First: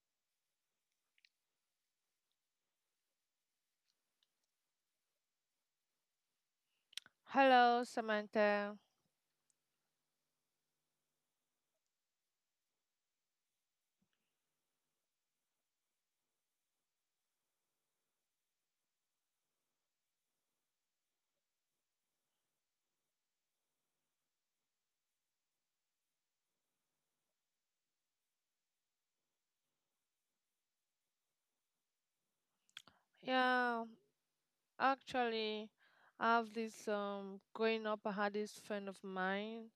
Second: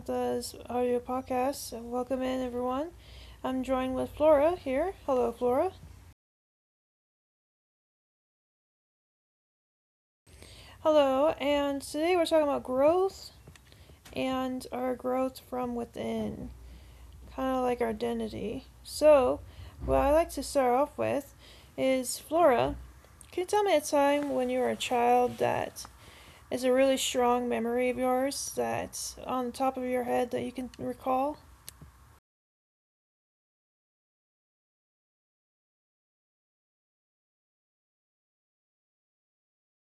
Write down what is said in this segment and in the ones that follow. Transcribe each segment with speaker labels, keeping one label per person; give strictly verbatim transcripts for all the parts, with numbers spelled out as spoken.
Speaker 1: Samantha's audio podcast. Welcome in, everyone. I'm joined with Flora here. Hello, Flora.
Speaker 2: Hello, Samantha.
Speaker 1: Hello, and today we're talking about growth and our growth from within, kind of like our identity. So, what I like to start off with is Flora. Can you tell me a time when you were a child that is a really strong memory of yours that's on the top of your head that you can recall?
Speaker 2: Yeah, actually, I have this um growing up. I had this friend of mine.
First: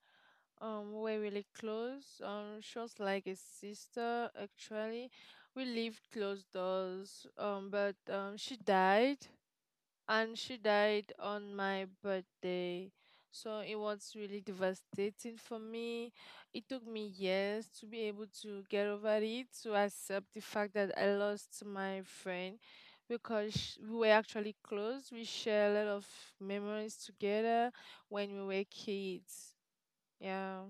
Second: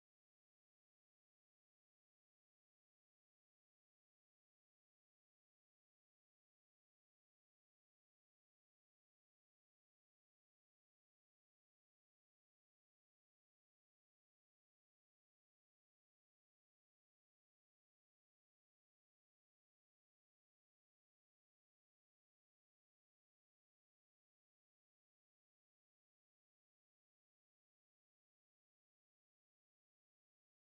Speaker 2: Um, we're really close. Um, she was like a sister. Actually, we lived close doors. Um, but um, she died. And she died on my birthday. So it was really devastating for me. It took me years to be able to get over it, to accept the fact that I lost my friend because sh- we were actually close. We share a lot of memories together when we were kids. Yeah.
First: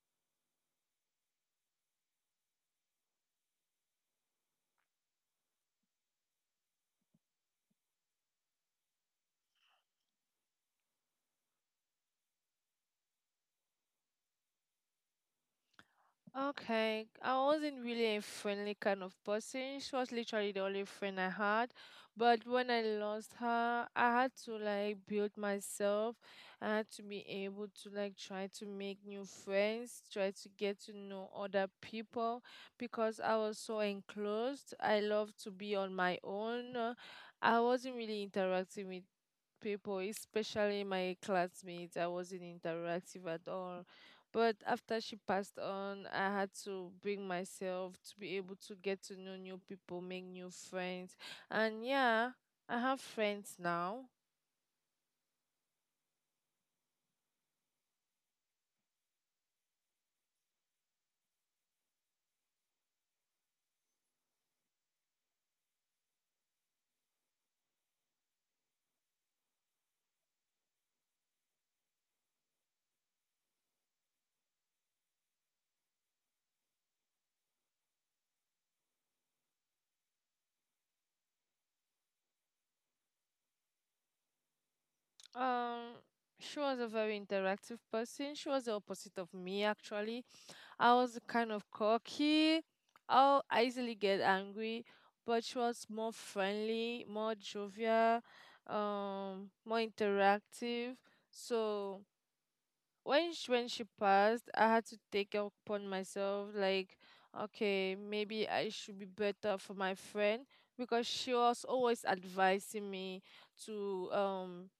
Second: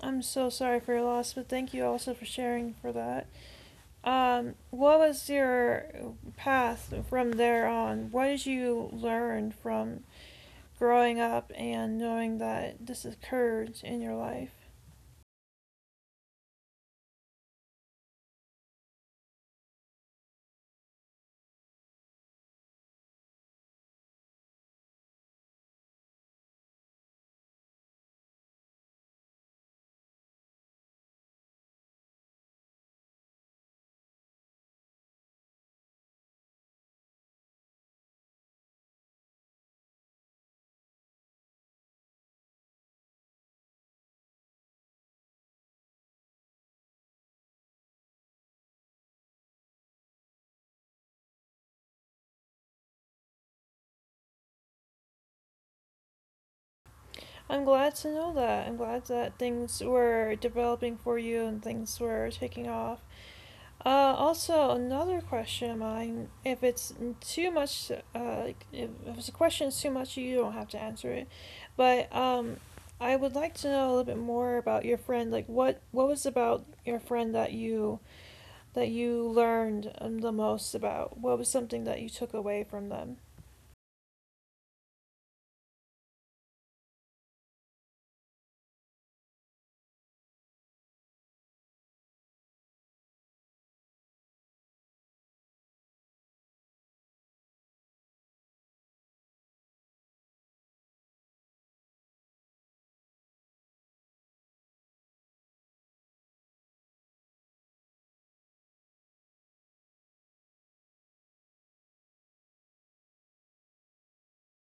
Speaker 1: I'm so sorry for your loss, but thank you also for sharing for that. Um, what was your path from there on? What did you learn from growing up and knowing that this occurred in your life?
Speaker 2: Okay, I wasn't really a friendly kind of person. She was literally the only friend I had. But when I lost her, I had to like build myself. I had to be able to like try to make new friends, try to get to know other people because I was so enclosed. I love to be on my own. Uh, I wasn't really interacting with people, especially my classmates. I wasn't interactive at all. But after she passed on, I had to bring myself to be able to get to know new people, make new friends. And yeah, I have friends now.
Speaker 1: I'm glad to know that. I'm glad that things were developing for you and things were taking off. Uh, also, another question of mine, if it's too much, uh, like, if, if it's a question is too much, you don't have to answer it. But um, I would like to know a little bit more about your friend. Like, what what was about your friend that you that you learned um, the most about? What was something that you took away from them?
Speaker 2: Um, she was a very interactive person. She was the opposite of me, actually. I was kind of cocky. I'll I easily get angry, but she was more friendly, more jovial, um, more interactive. So when she, when she passed, I had to take it upon myself, like, okay, maybe I should be better for my friend because she was always advising me to um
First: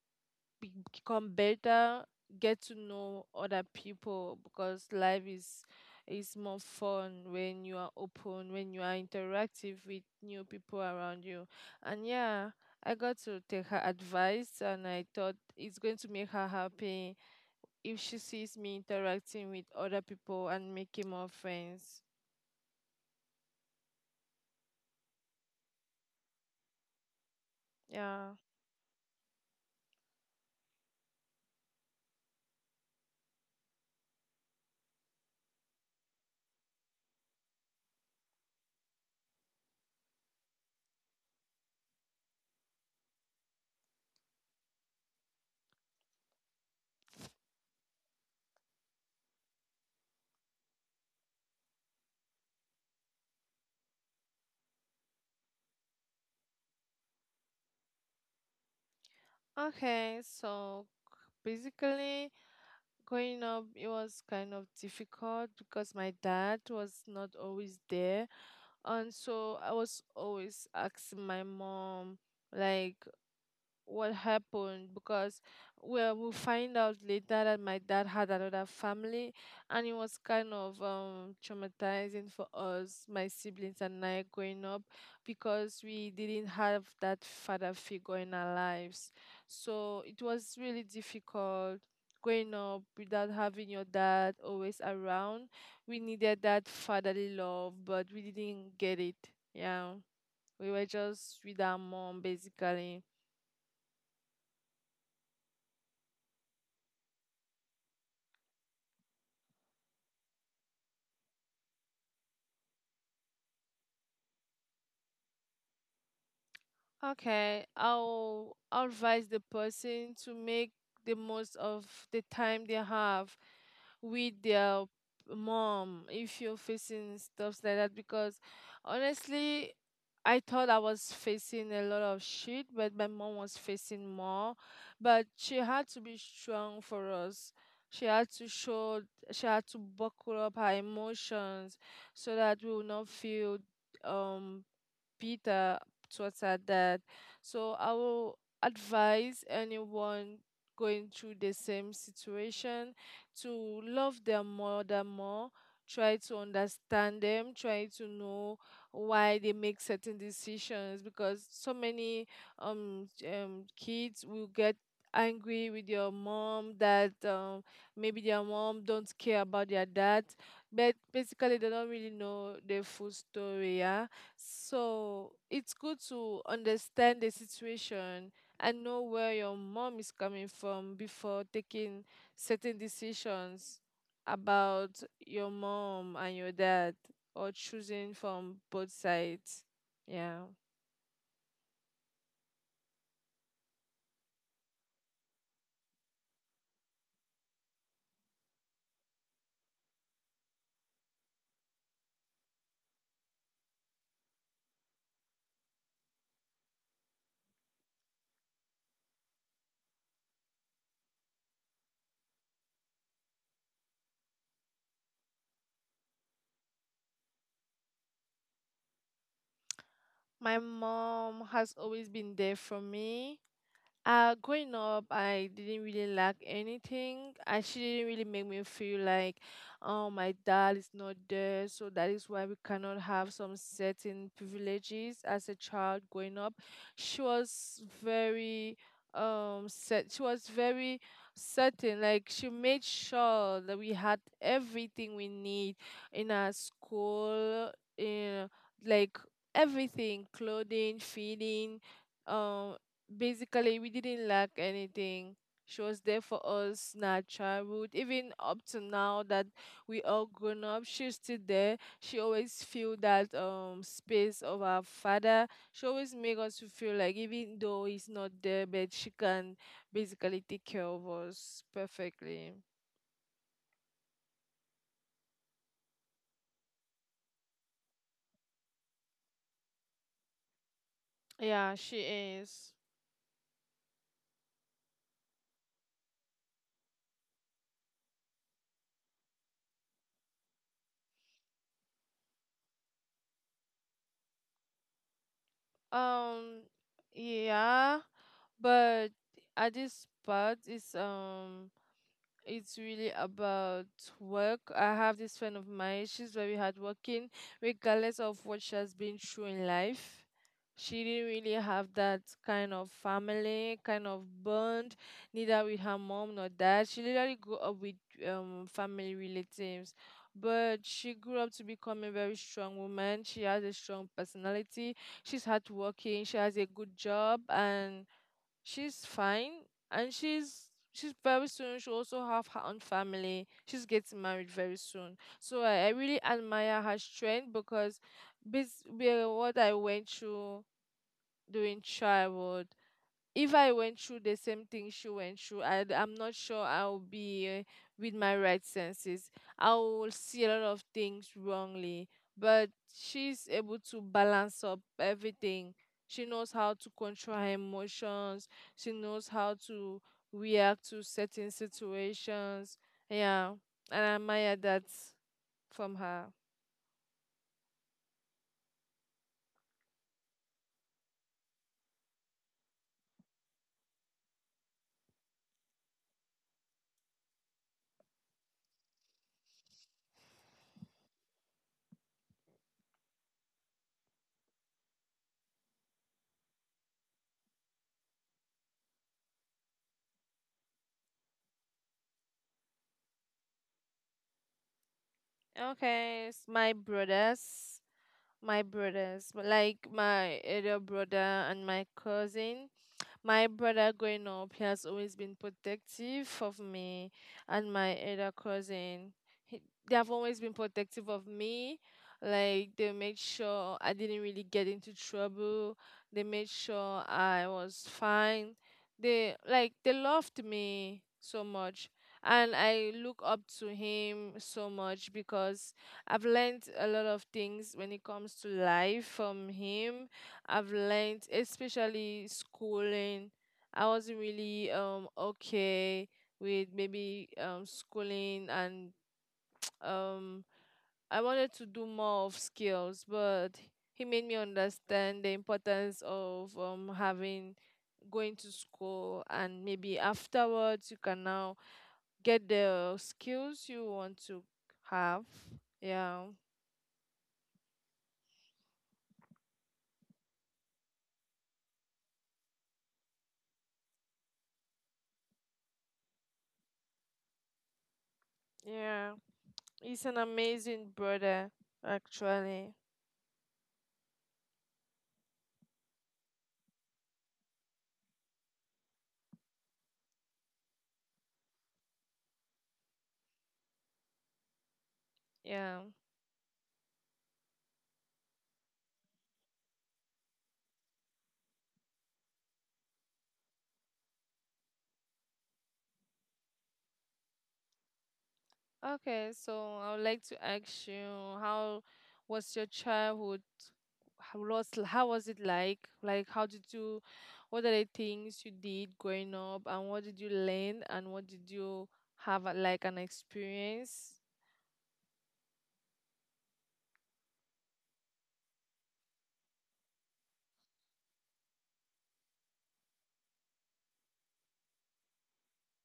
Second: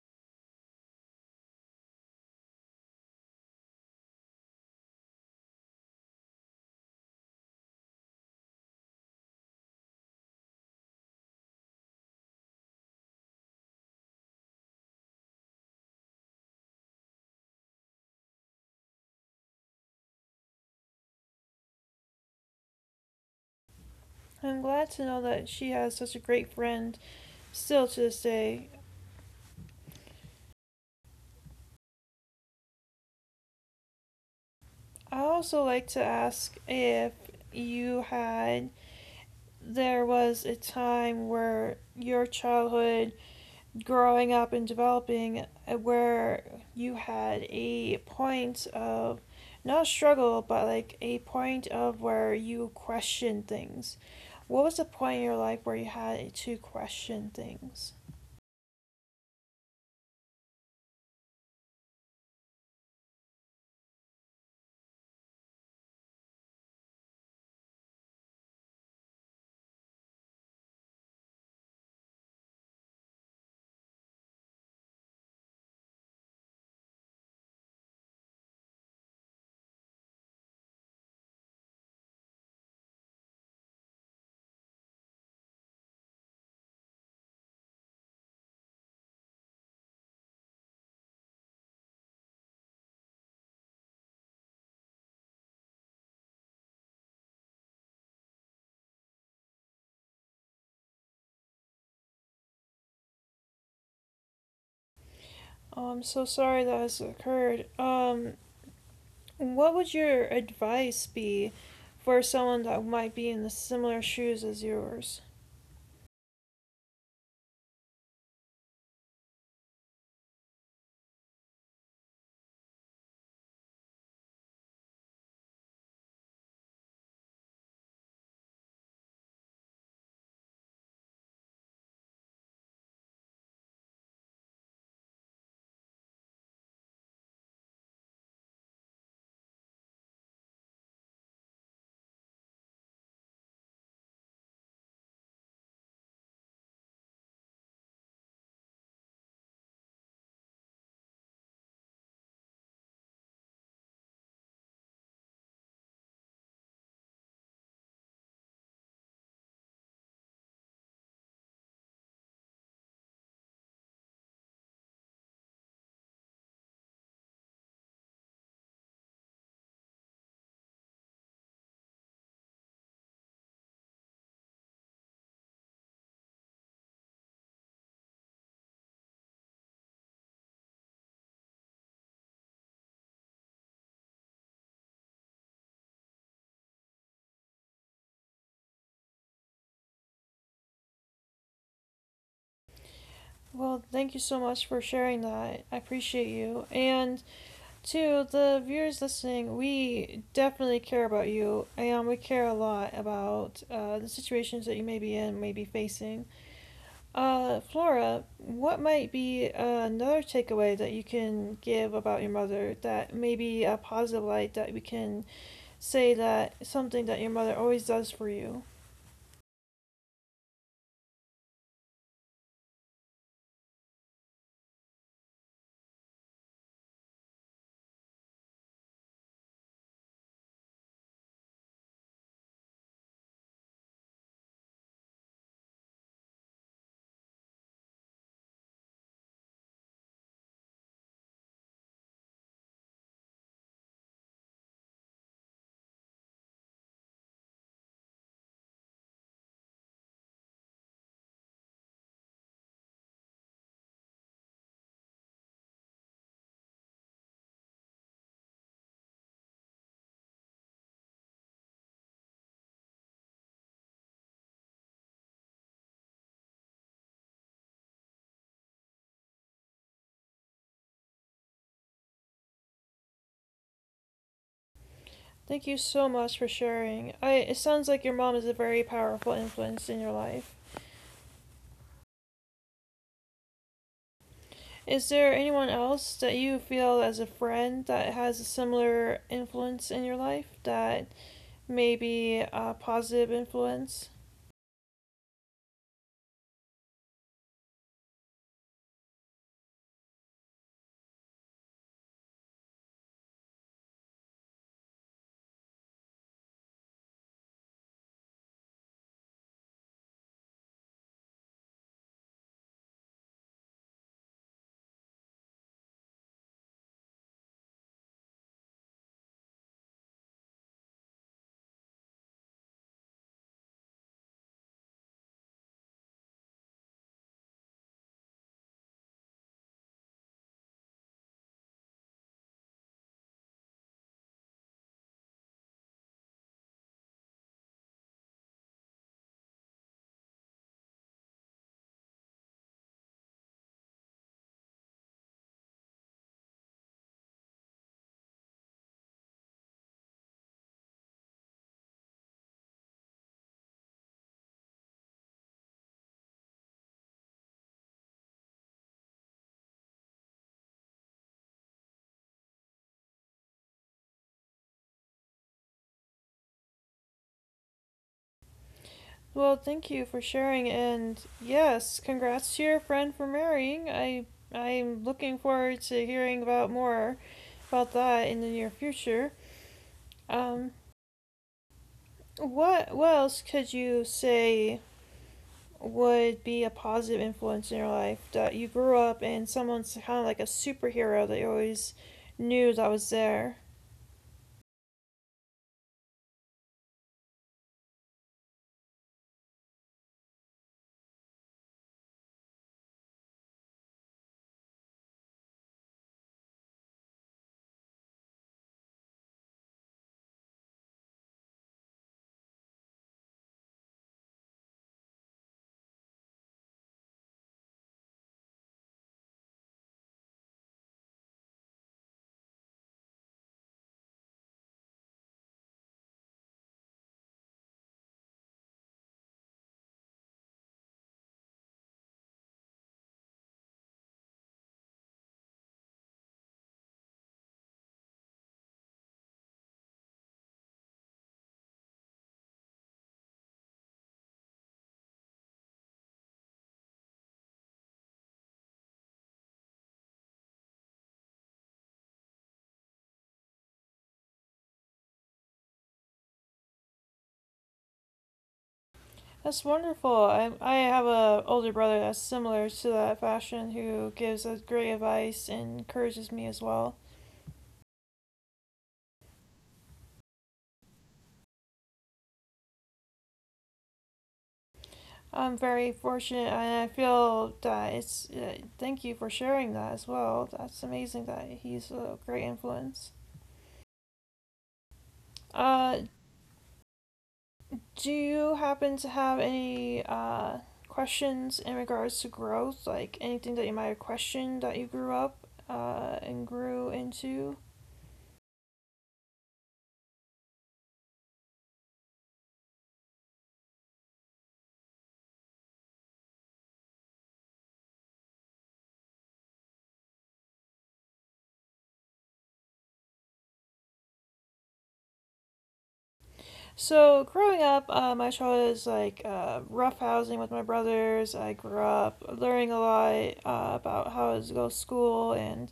Speaker 2: be- become better, get to know other people because life is is more fun when you are open, when you are interactive with new people around you. And yeah, I got to take her advice and I thought it's going to make her happy if she sees me interacting with other people and making more friends.
Speaker 1: I'm glad to know that she has such a great friend still to this
Speaker 2: Yeah.
Speaker 1: day. I also like to ask if you had there was a time where your childhood growing up and developing uh, where you had a point of not struggle but like a point of where you questioned things. What was the point in your life where you had to question things?
Speaker 2: Okay, so basically growing up, it was kind of difficult because my dad was not always there. And so I was always asking my mom, like, what happened, because well we find out later that my dad had another family, and it was kind of um traumatizing for us, my siblings and I, growing up because we didn't have that father figure in our lives. So it was really difficult growing up without having your dad always around. We needed that fatherly love but we didn't get it. Yeah, we were just with our mom basically.
Speaker 1: Oh, I'm so sorry that has occurred. Um what would your advice be for someone that might be in the similar shoes as yours?
Speaker 2: Okay, I'll I'll advise the person to make the most of the time they have with their mom if you're facing stuff like that because honestly I thought I was facing a lot of shit but my mom was facing more. But she had to be strong for us. She had to show, she had to buckle up her emotions so that we will not feel um Peter towards her dad. So I will advise anyone going through the same situation to love their mother more, try to understand them, try to know why they make certain decisions because so many um, um kids will get angry with your mom that um, maybe their mom don't care about their dad, but basically they don't really know the full story. Yeah, so it's good to understand the situation and know where your mom is coming from before taking certain decisions about your mom and your dad or choosing from both sides. Yeah.
Speaker 1: Well, thank you so much for sharing that. I appreciate you. And to the viewers listening, we definitely care about you and we care a lot about uh, the situations that you may be in, may be facing. Uh, Flora, what might be uh, another takeaway that you can give about your mother that may be a positive light that we can say that something that your mother always does for you?
Speaker 2: My mom has always been there for me. Uh, growing up, I didn't really lack anything. Uh, she didn't really make me feel like, oh, my dad is not there, so that is why we cannot have some certain privileges as a child growing up. She was very um set she was very certain, like she made sure that we had everything we need in our school, in like everything, clothing, feeding, um basically we didn't lack anything. She was there for us in our childhood, even up to now that we all grown up, she's still there. She always feel that um space of our father. She always make us to feel like even though he's not there, but she can basically take care of us perfectly.
Speaker 1: Thank you so much for sharing. I, it sounds like your mom is a very powerful influence in your life.
Speaker 2: Yeah, she is.
Speaker 1: Is there anyone else that you feel as a friend that has a similar influence in your life that may be a positive influence?
Speaker 2: um yeah, but at this part is um it's really about work. I have this friend of mine, she's very hardworking, regardless of what she has been through in life. She didn't really have that kind of family, kind of bond, neither with her mom nor dad. She literally grew up with um family relatives. But she grew up to become a very strong woman. She has a strong personality. She's hardworking. She has a good job and she's fine, and she's she's very soon, she also have her own family, she's getting married very soon. So i, I really admire her strength because this were what I went through during childhood. If I went through the same thing she went through, I, I'm not sure I'll be uh, with my right senses. I will see a lot of things wrongly, but she's able to balance up everything. She knows how to control her emotions. She knows how to react to certain situations. Yeah, and I admire that from her.
Speaker 1: Well, thank you for sharing, and yes, congrats to your friend for marrying. I I'm looking forward to hearing about more about that in the near future. Um, what what else could you say would be a positive influence in your life that you grew up and someone's kind of like a superhero that you always knew that was there?
Speaker 2: Okay, it's my brothers. My brothers, but like my elder brother and my cousin. My brother growing up, he has always been protective of me and my other cousin. He, they have always been protective of me. Like they made sure I didn't really get into trouble. They made sure I was fine. They like they loved me so much. And I look up to him so much because I've learned a lot of things when it comes to life from him. I've learned, especially schooling. I wasn't really um okay with maybe um schooling, and um I wanted to do more of skills, but he made me understand the importance of um having going to school, and maybe afterwards you can now get the skills you want to have. Yeah.
Speaker 1: That's wonderful. i, I have a older brother that's similar to that fashion who gives us great advice and encourages me as well.
Speaker 2: Yeah. He's an amazing brother actually.
Speaker 1: I'm very fortunate and I feel that it's uh, thank you for sharing that as well. That's amazing that he's a great influence.
Speaker 2: Yeah.
Speaker 1: uh, Do you happen to have any uh, questions in regards to growth? Like anything that you might have questioned that you grew up uh, and grew into?
Speaker 2: Okay, so I would like to ask you, how was your childhood? How was how was it like? Like how did you, what are the things you did growing up, and what did you learn, and what did you have, uh, like an experience?
Speaker 1: So, growing up, uh, my childhood is like uh, rough with my brothers. I grew up learning a lot uh, about how to go to school and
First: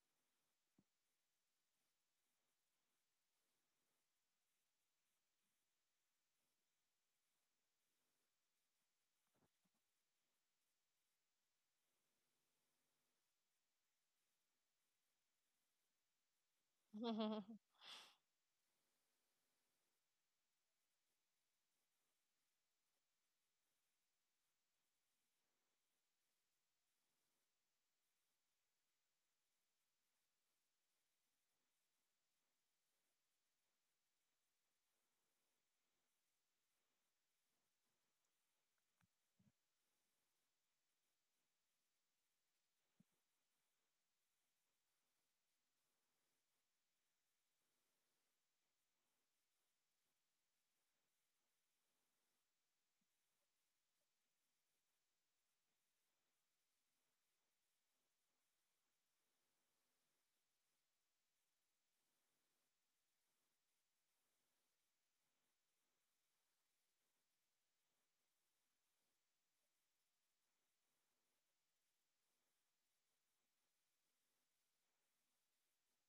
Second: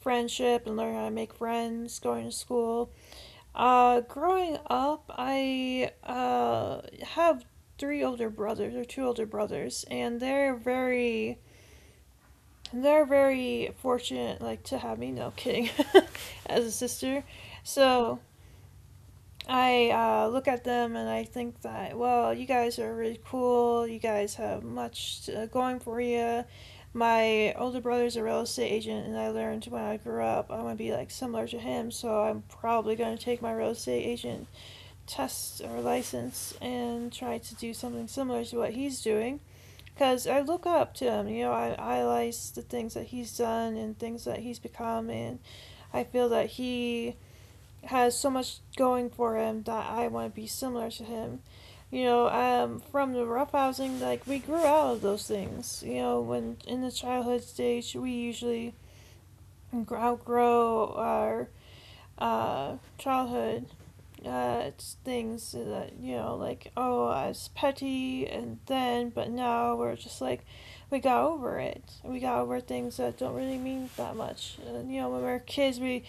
Speaker 1: friendship and learning how to make friends going to school. Uh, growing up, I uh have three older brothers or two older brothers, and they're very they're very fortunate like to have me. No kidding, as a sister. So I uh, look at them and I think that well, you guys are really cool. You guys have much uh, going for you. My older brother's a real estate agent, and I learned when I grew up I want to be like similar to him. So I'm probably going to take my real estate agent test or license and try to do something similar to what he's doing. Because I look up to him, you know, I idolize the things that he's done and things that he's become, and I feel that he has so much going for him that I want to be similar to him. You know, um, from the roughhousing, like we grew out of those things. You know, when in the childhood stage, we usually outgrow our uh, childhood. Uh, it's things that you know like oh I was petty and then but now we're just like we got over it. We got over things that don't really mean that much, and you know when we were kids we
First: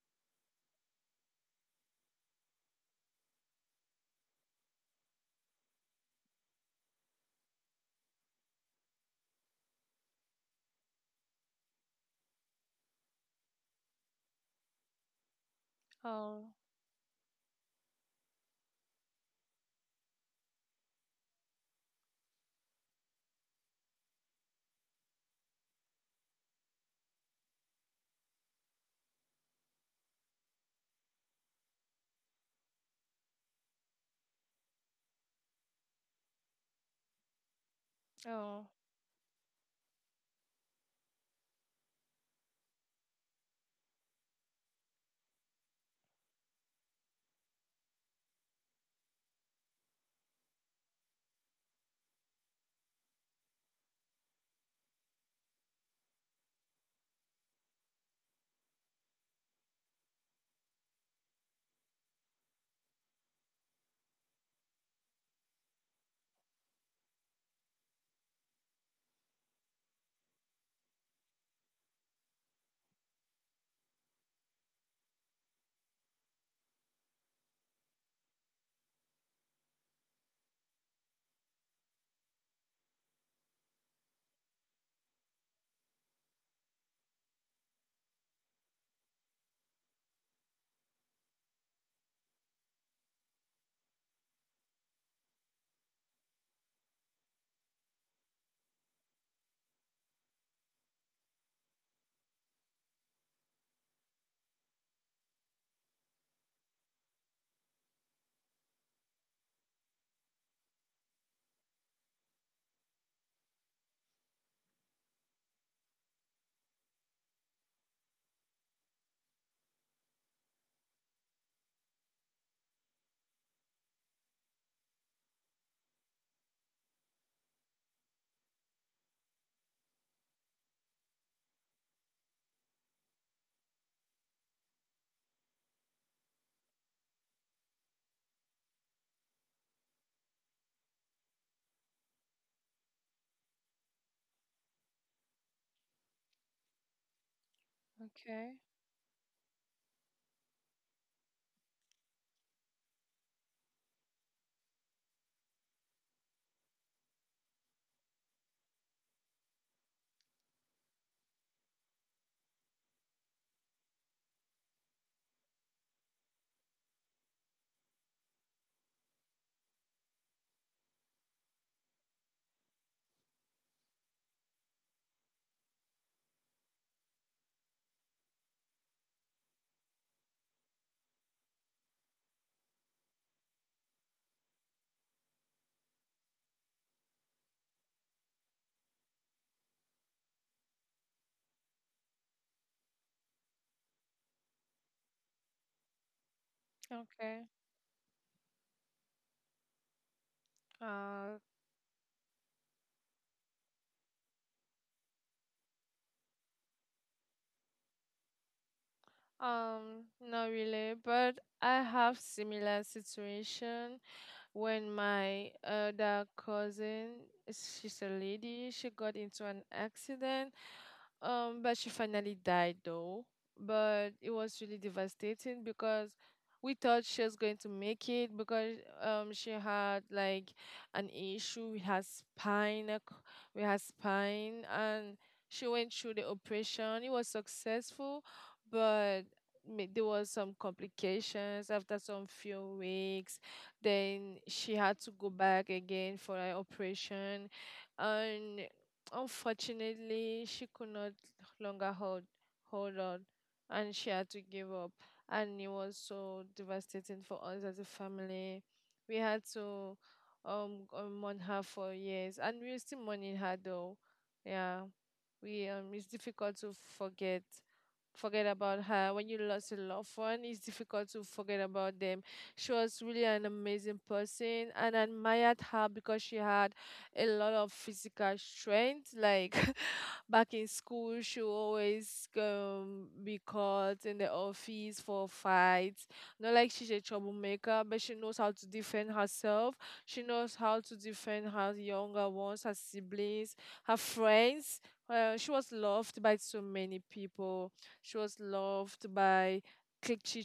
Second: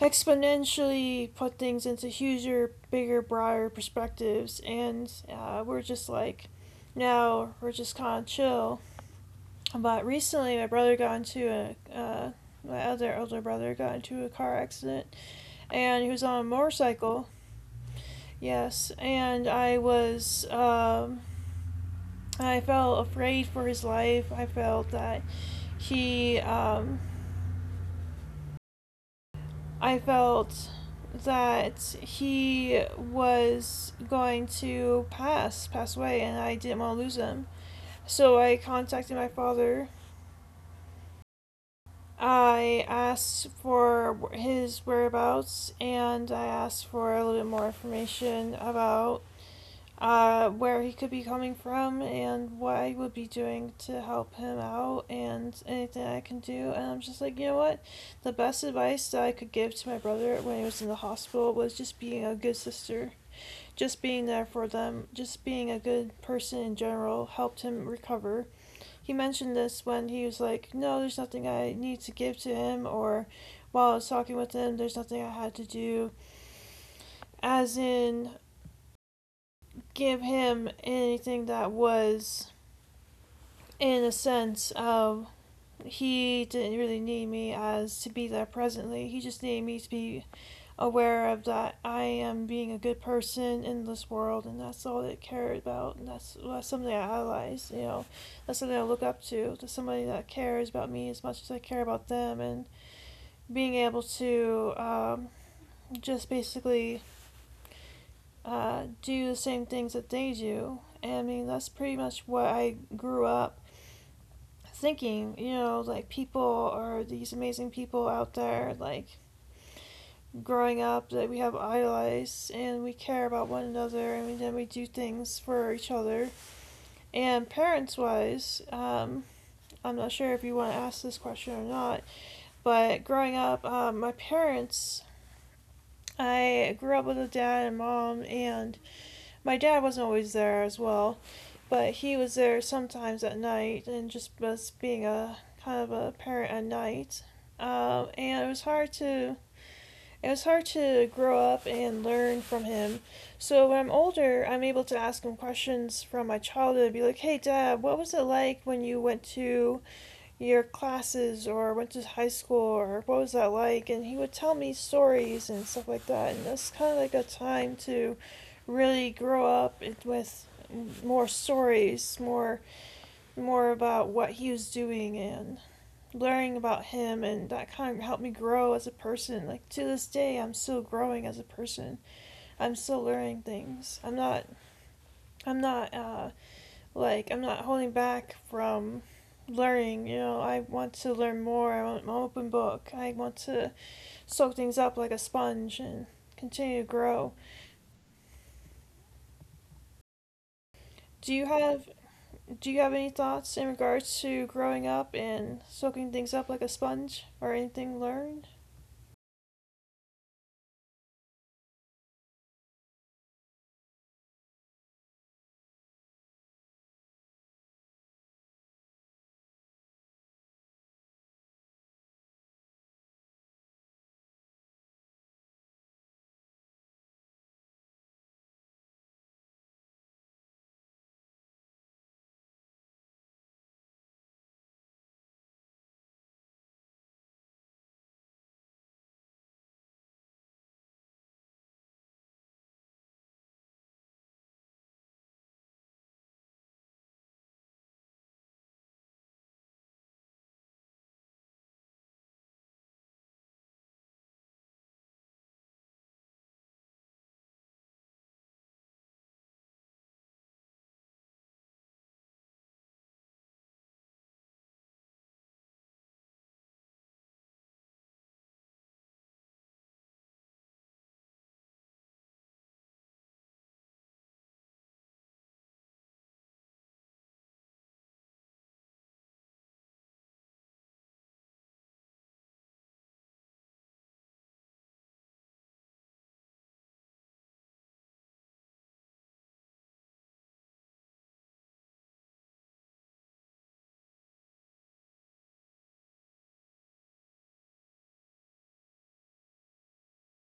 Speaker 1: exponentially put things into huger bigger broader perspectives and uh, we're just like now we're just kind of chill. But recently my brother got into a uh, my other older brother got into a car accident and he was on a
Speaker 2: Oh,
Speaker 1: motorcycle. Yes, and I was, um, I felt afraid for his life. I felt that he, um, I felt that he was going to pass, pass away, and I didn't want to lose him. So I
Speaker 2: oh,
Speaker 1: contacted my father. I asked for his whereabouts, and I asked for a little bit more information about uh, where he could be coming from and what I would be doing to help him out and anything I can do. And I'm just like, you know what? The best advice that I could give to my brother when he was in the hospital was just being a good sister, just being there for them, just being a good person in general helped him recover. He mentioned this when he was like, no, there's nothing I need to give to him, or while I was talking with him, there's nothing I had to do, as in give him anything that was in a sense of he didn't really need me as to be there presently. He just needed me to be aware of that I am being a good person in this world, and that's all that I cared about. And that's, that's something I idolize, you know. That's something I look up to, to somebody that cares about me as much as I care about them, and being able to um, just basically uh, do the same things that they do. And I mean, that's pretty much what I grew up thinking, you know, like people are these amazing people out there, like growing up that we have idolized and we care about one another and we, then we do things for each other. And parents wise, um, I'm not sure if you want to ask this question or not, but growing up, um, my parents, I grew up with a dad and mom, and my dad wasn't always there as well. But he was there sometimes at night and just us being a kind of a parent at night. Um, and it
Speaker 2: okay.
Speaker 1: was hard to it was hard to grow up and learn from him. So when I'm older I'm able to ask him questions from my childhood, be like hey dad what was it like when you went to your classes or went to high school or what was that like, and he would tell me stories and stuff like that. And that's kind of like a time to really grow up with more stories, more more about what he was doing and learning about him, and that kind of helped me grow as a person. Like to this day I'm still growing as a person. I'm still learning things. i'm not I'm not uh like, I'm not holding back from learning. You know, I want to learn more. I want, I'm an open book. I want to soak things up like a sponge and continue to grow.
Speaker 2: Okay. Uh,
Speaker 1: Do you have Do you have any thoughts in regards to growing up and soaking things up like a sponge or anything learned?
Speaker 2: um, Not really, but I have similar situation. When my other cousin, she's a lady, she got into an accident, um, but she finally died though. But it was really devastating because we thought she was going to make it because um she had like an issue with her spine, uh, c- with her spine, and she went through the operation. It was successful, but ma- there was some complications after some few weeks, then she had to go back again for an operation, and unfortunately, she could not longer hold hold on, and she had to give up. And it was so devastating for us as a family. We had to um uh, mourn her for years, and we're still mourning her though. Yeah, we um it's difficult to forget forget about her. When you lost a loved one, it's difficult to forget about them. She was really an amazing person, and I admired her because she had a lot of physical strength. Like back in school, she would always um, be caught in the office for fights. Not like she's a troublemaker, but she knows how to defend herself. She knows how to defend her younger ones, her siblings, her friends. Uh, she was loved by so many people. She was loved by clique she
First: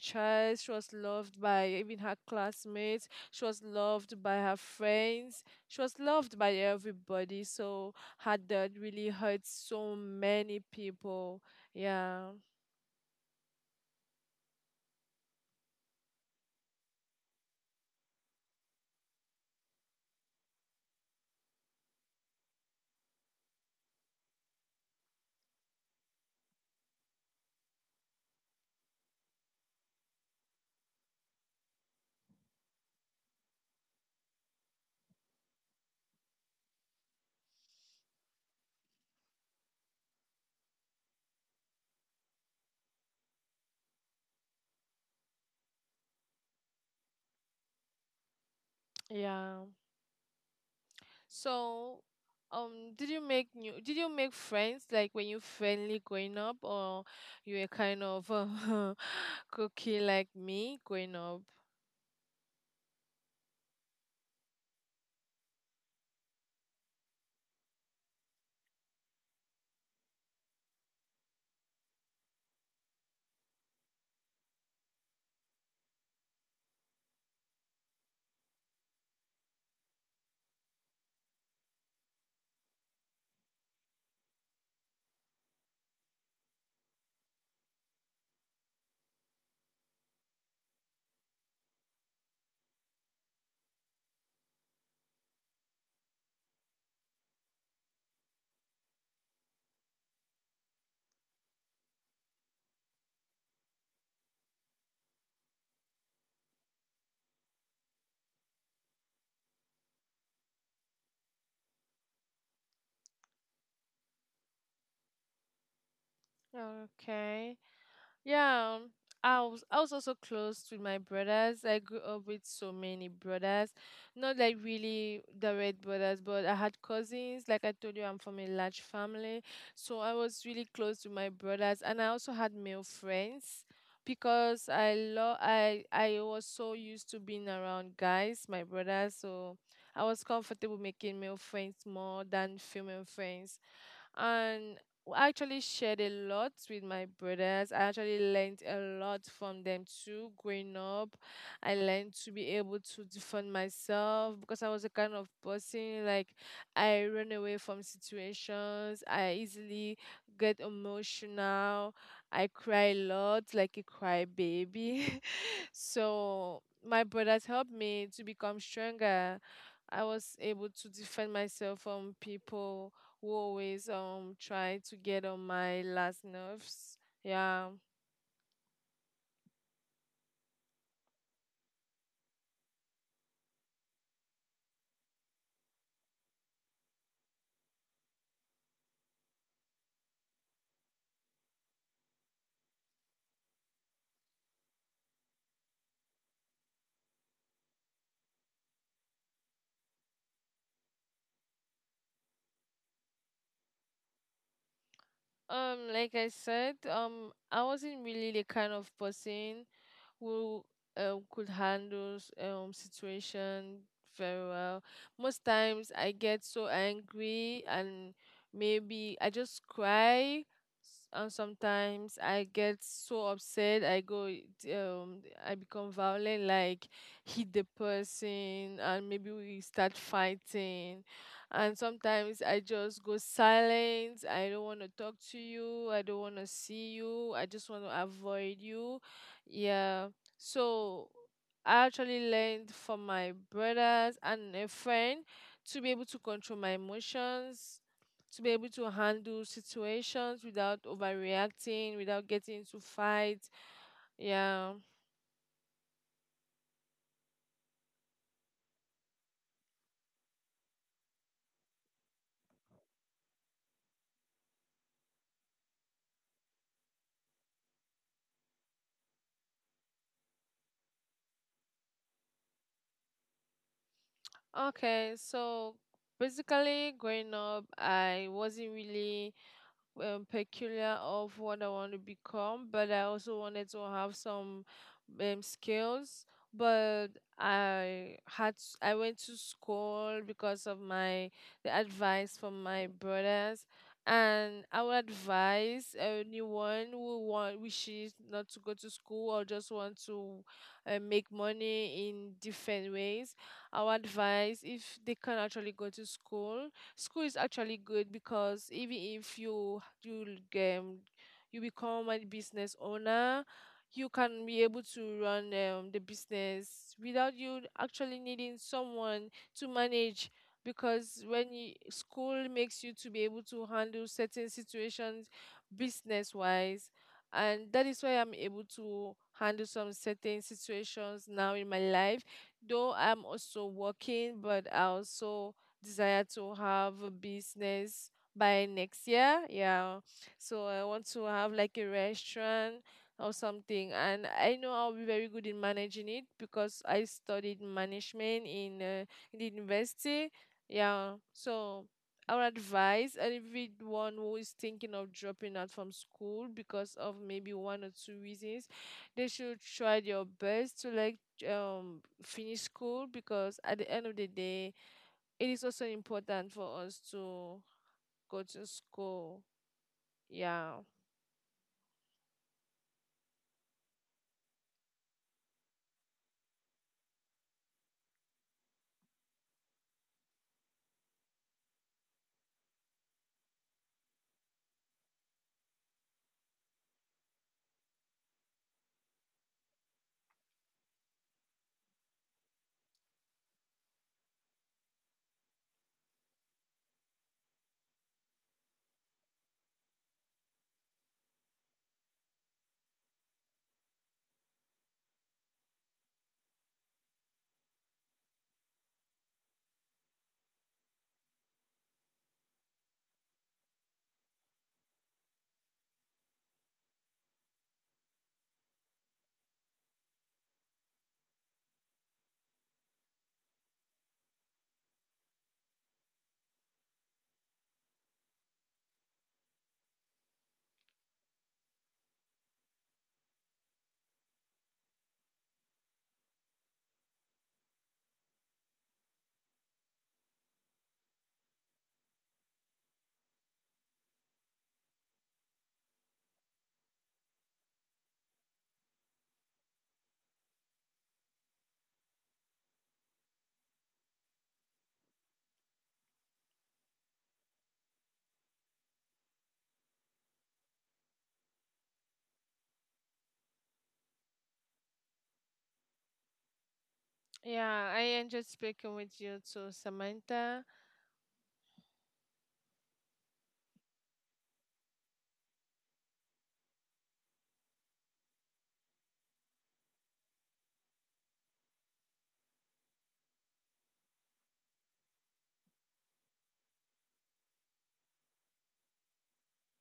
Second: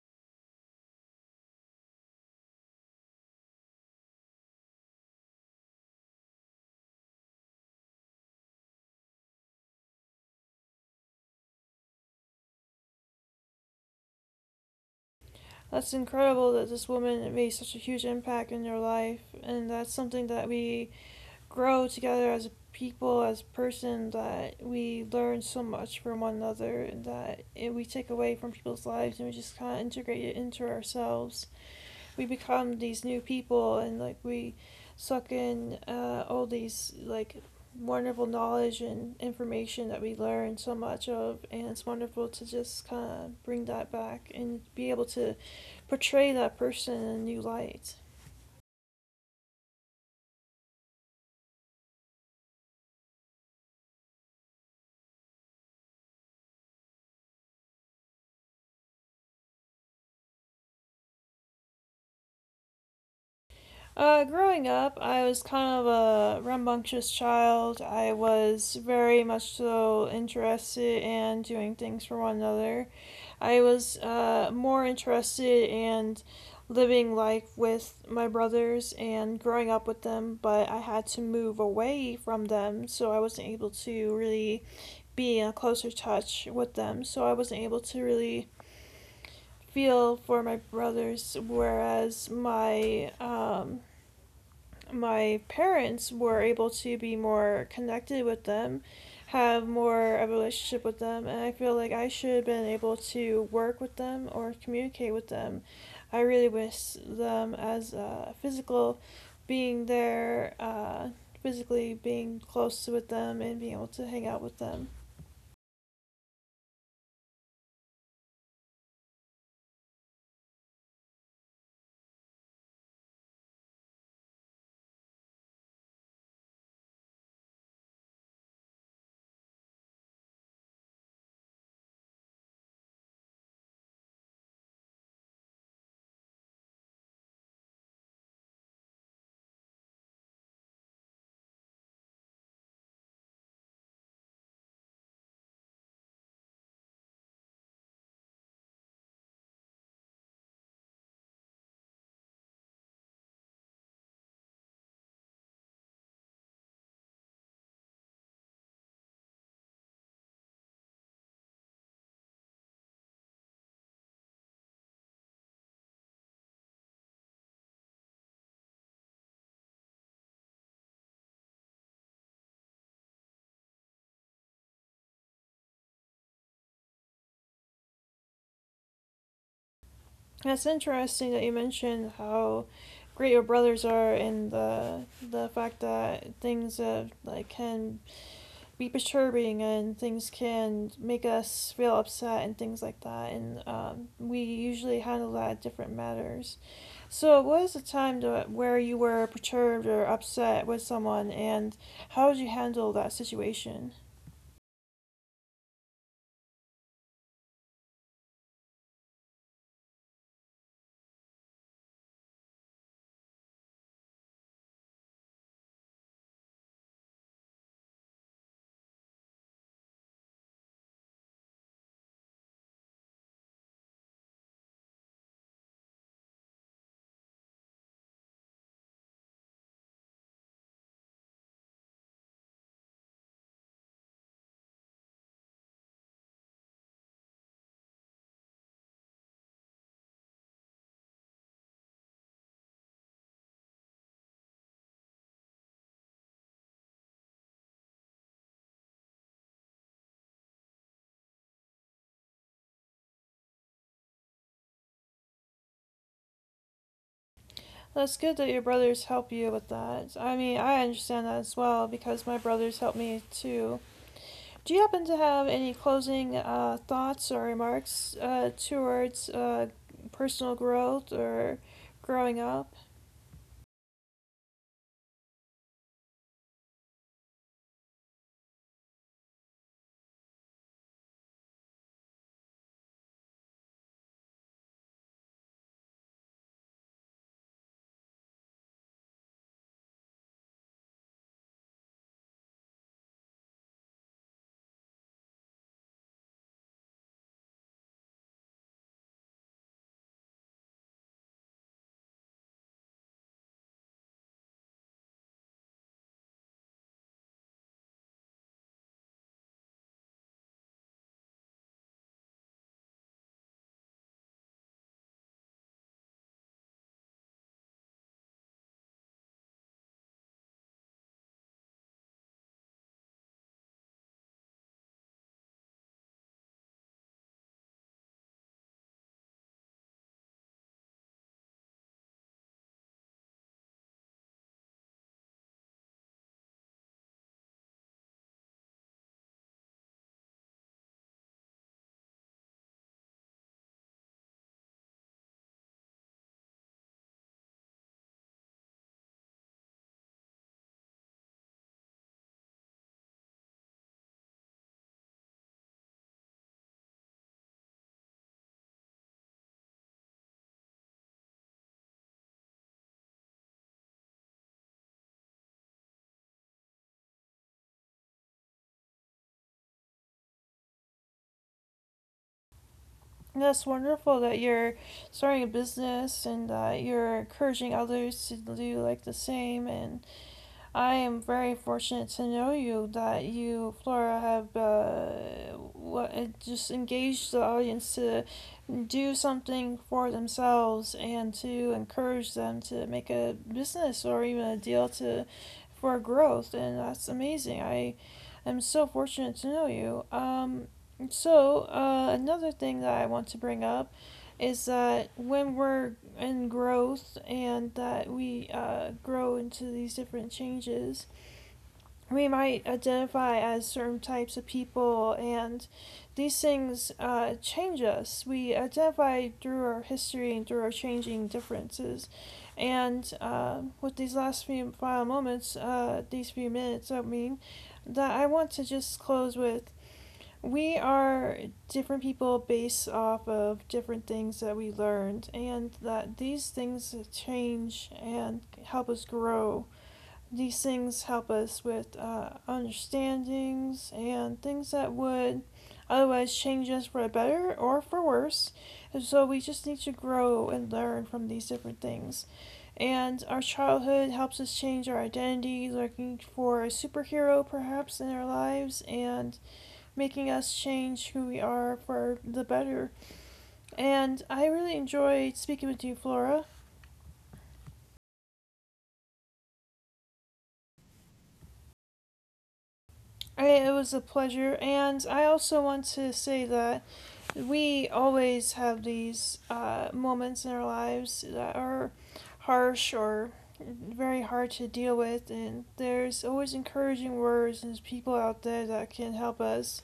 Speaker 2: She was loved by even her classmates. She was loved by her friends. She was loved by everybody. So her dad really hurt so many people. Yeah.
Speaker 1: That's incredible that this woman made such a huge impact in your life, and that's something that we grow together as a people, as a person, that we learn so much from one another, and that we take away from people's lives and we just kind of integrate it into ourselves. We become these new people, and like we suck in uh, all these like wonderful knowledge and information that we learn so much of, and it's wonderful to just kind of bring that back and be able to portray that person in a new light.
Speaker 2: Yeah. So, um, did you make new? Did you make friends like when you friendly growing up, or you were kind of cookie like me growing up?
Speaker 1: Uh, growing up, I was kind of a rambunctious child. I was very much so interested in doing things for one another. I was uh, more interested in living life with my brothers and growing up with them, but I had to move away from them, so I wasn't able to really be in a closer touch with them. So I wasn't able to really feel for my brothers, whereas my um, my parents were able to be more connected with them, have more of a relationship with them, and I feel like I should have been able to work with them or communicate with them. I really wish them as a uh, physical being there, uh, physically being close with them and being able to hang out with them.
Speaker 2: Okay. Yeah, um, I was I was also close with my brothers. I grew up with so many brothers, not like really direct brothers, but I had cousins. Like I told you, I'm from a large family, so I was really close to my brothers, and I also had male friends because I love I I was so used to being around guys, my brothers, so I was comfortable making male friends more than female friends, and I actually shared a lot with my brothers. I actually learned a lot from them too. Growing up, I learned to be able to defend myself because I was a kind of person like I run away from situations. I easily get emotional. I cry a lot, like a cry baby. So my brothers helped me to become stronger. I was able to defend myself from people who always um try to get on my last nerves. Yeah.
Speaker 1: That's interesting that you mentioned how great your brothers are and the the fact that things that like can be perturbing and things can make us feel upset and things like that, and um, we usually handle that different matters. So what is the time to, where you were perturbed or upset with someone, and how did you handle that situation?
Speaker 2: Um, like I said, um, I wasn't really the kind of person who um, could handle um situation very well. Most times I get so angry and maybe I just cry. s- And sometimes I get so upset, I go, um, I become violent, like hit the person, and maybe we start fighting. And sometimes I just go silent. I don't want to talk to you. I don't want to see you. I just want to avoid you. Yeah. So I actually learned from my brothers and a friend to be able to control my emotions, to be able to handle situations without overreacting, without getting into fights. Yeah.
Speaker 1: That's good that your brothers help you with that. I mean, I understand that as well because my brothers help me too. Do you happen to have any closing uh, thoughts or remarks uh, towards uh, personal growth or growing up?
Speaker 2: Okay, so basically growing up, I wasn't really um, peculiar of what I want to become, but I also wanted to have some um, skills. But I had s- I went to school because of my the advice from my brothers, and I would advise anyone who want wishes not to go to school or just want to uh, make money in different ways. I would advise if they can actually go to school school is actually good because even if you you um, you become a business owner, you can be able to run um, the business without you actually needing someone to manage because when you, school makes you to be able to handle certain situations business wise, and that is why I'm able to handle some certain situations now in my life. Though I'm also working, but I also desire to have a business by next year. Yeah. So I want to have like a restaurant or something. And I know I'll be very good in managing it because I studied management in, uh, in the university. Yeah. So I would advise everyone who is thinking of dropping out from school because of maybe one or two reasons, they should try their best to like um finish school because at the end of the day it is also important for us to go to school. Yeah.
Speaker 1: That's wonderful that you're starting a business and that you're encouraging others to do like the same, and I am very fortunate to know you, that you, Flora, have uh, uh, just engaged the audience to do something for themselves and to encourage them to make a business or even a deal to for growth, and that's amazing. I am so fortunate to know you. Um, so uh, another thing that I want to bring up is that when we're in growth and that we uh, grow into these different changes, we might identify as certain types of people, and these things uh, change us. We identify through our history and through our changing differences. And uh, with these last few final moments, uh, these few minutes, I mean, that I want to just close with, we are different people based off of different things that we learned, and that these things change and help us grow. These things help us with uh, understandings and things that would otherwise change us for the better or for worse. And so we just need to grow and learn from these different things. And our childhood helps us change our identity, looking for a superhero perhaps in our lives, and making us change who we are for the better. And I really enjoyed speaking with you, Flora.
Speaker 2: Yeah, I enjoyed speaking with you too, Samantha.
Speaker 1: I, it was a pleasure, and I also want to say that we always have these uh, moments in our lives that are harsh or very hard to deal with, and there's always encouraging words and people out there that can help us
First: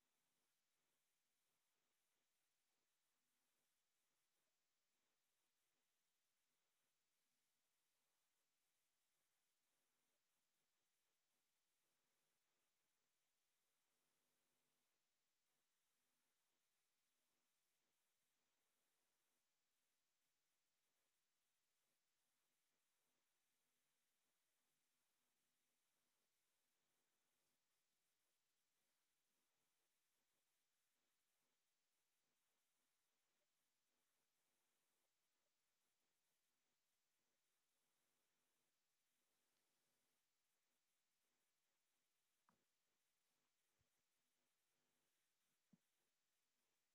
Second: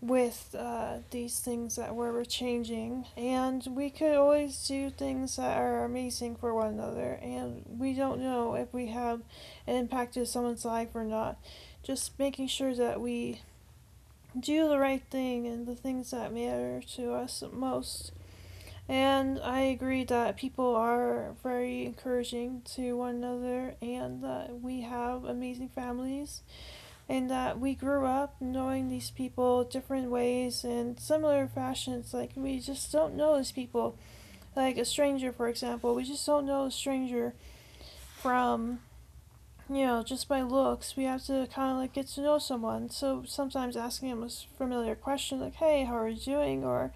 Speaker 1: with uh, these things that we're changing. And we could always do things that are amazing for one another. And we don't know if we have an impact to someone's life or not. Just making sure that we do the right thing and the things that matter to us most. And I agree that people are very encouraging to one another and that we have amazing families and that we grew up knowing these people different ways and similar fashions. Like we just don't know these people. Like a stranger, for example, we just don't know a stranger from, you know, just by looks. We have to kind of like get to know someone. So sometimes asking them a familiar question like, "Hey, how are you doing?" or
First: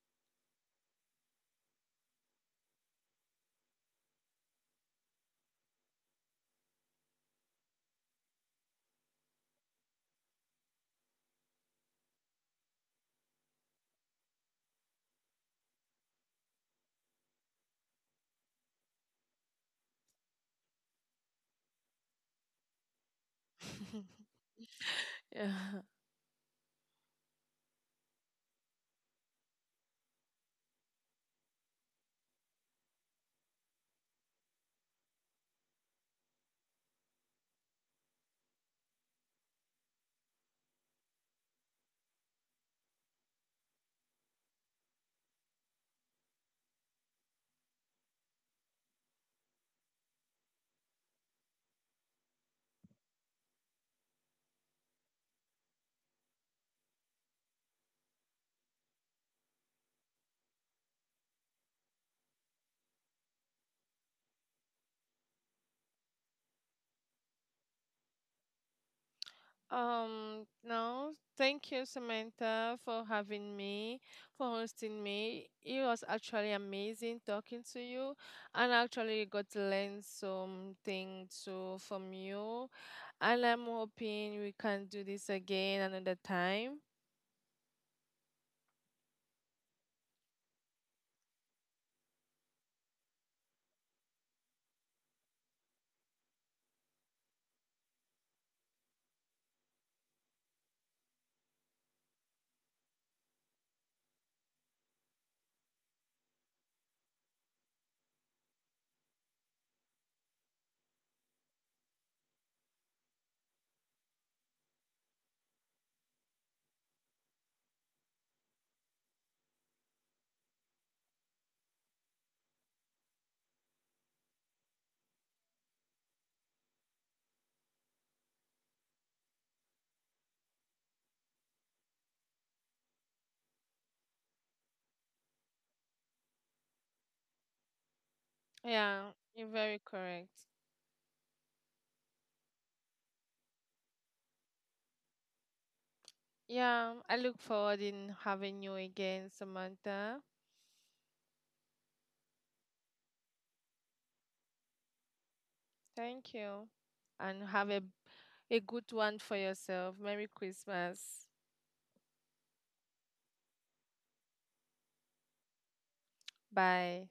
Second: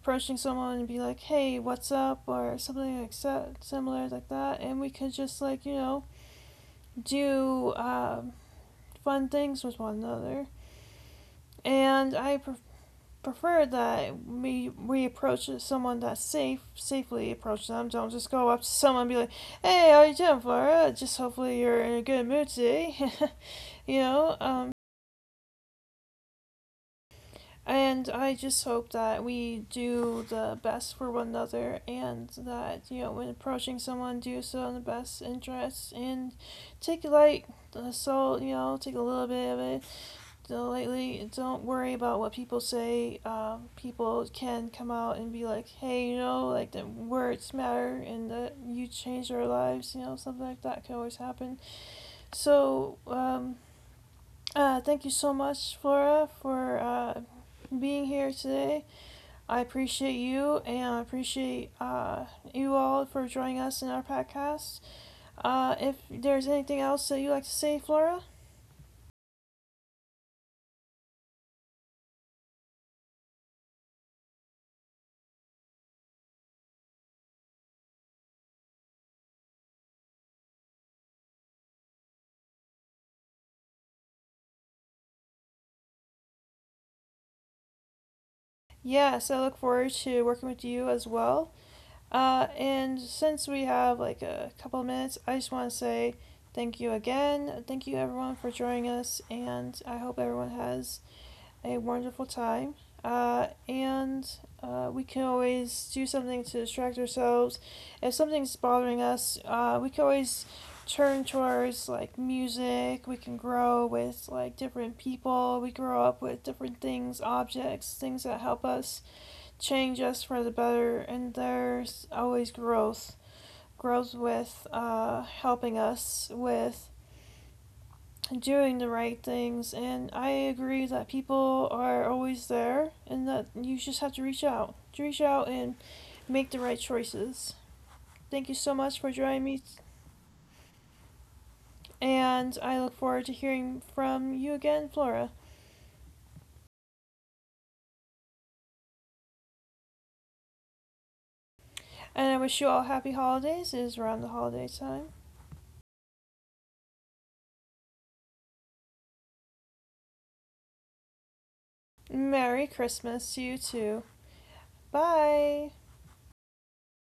Speaker 1: approaching someone and be like, "Hey, what's up?" or something like that, similar like that, and we could just like, you know, do um, fun things with one another. And I prefer prefer that we we approach someone that's safe safely approach them. Don't just go up to someone and be like, "Hey, how you doing, Flora? Just hopefully you're in a good mood today." You know, um
Speaker 2: Yeah.
Speaker 1: and I just hope that we do the best for one another, and that, you know, when approaching someone, do so in the best interest and take like, so, you know, take a little bit of it. So lately, don't worry about what people say. Um, people can come out and be like, "Hey, you know," like the words matter and that you changed our lives, you know, something like that can always happen. So, um, uh, Thank you so much, Flora, for uh, being here today. I appreciate you and I appreciate uh, you all for joining us in our podcast. Uh, if there's anything else that you'd like to say, Flora?
Speaker 2: Um, no, thank you, Samantha, for having me, for hosting me. It was actually amazing talking to you, and I actually got to learn something too from you. And I'm hoping we can do this again another time.
Speaker 1: Yes, I look forward to working with you as well. Uh, and since we have like a couple of minutes, I just want to say thank you again. Thank you everyone for joining us, and I hope everyone has a wonderful time. Uh, and uh, We can always do something to distract ourselves. If something's bothering us, uh, we can always turn towards like music. We can grow with like different people. We grow up with different things, objects, things that help us change us for the better, and there's always growth. Growth with uh, helping us with doing the right things, and I agree that people are always there, and that you just have to reach out, reach out and make the right choices. Thank you so much
Speaker 2: Yeah,
Speaker 1: for joining
Speaker 2: you're
Speaker 1: me,
Speaker 2: very correct.
Speaker 1: and I look forward to hearing from you again, Flora.
Speaker 2: Yeah, I look forward in having you again, Samantha.
Speaker 1: And I wish you all happy holidays. It is around the holiday time.
Speaker 2: Thank you. And have a a good one for yourself. Merry Christmas.
Speaker 1: Merry Christmas to you too. Bye.
Speaker 2: Bye.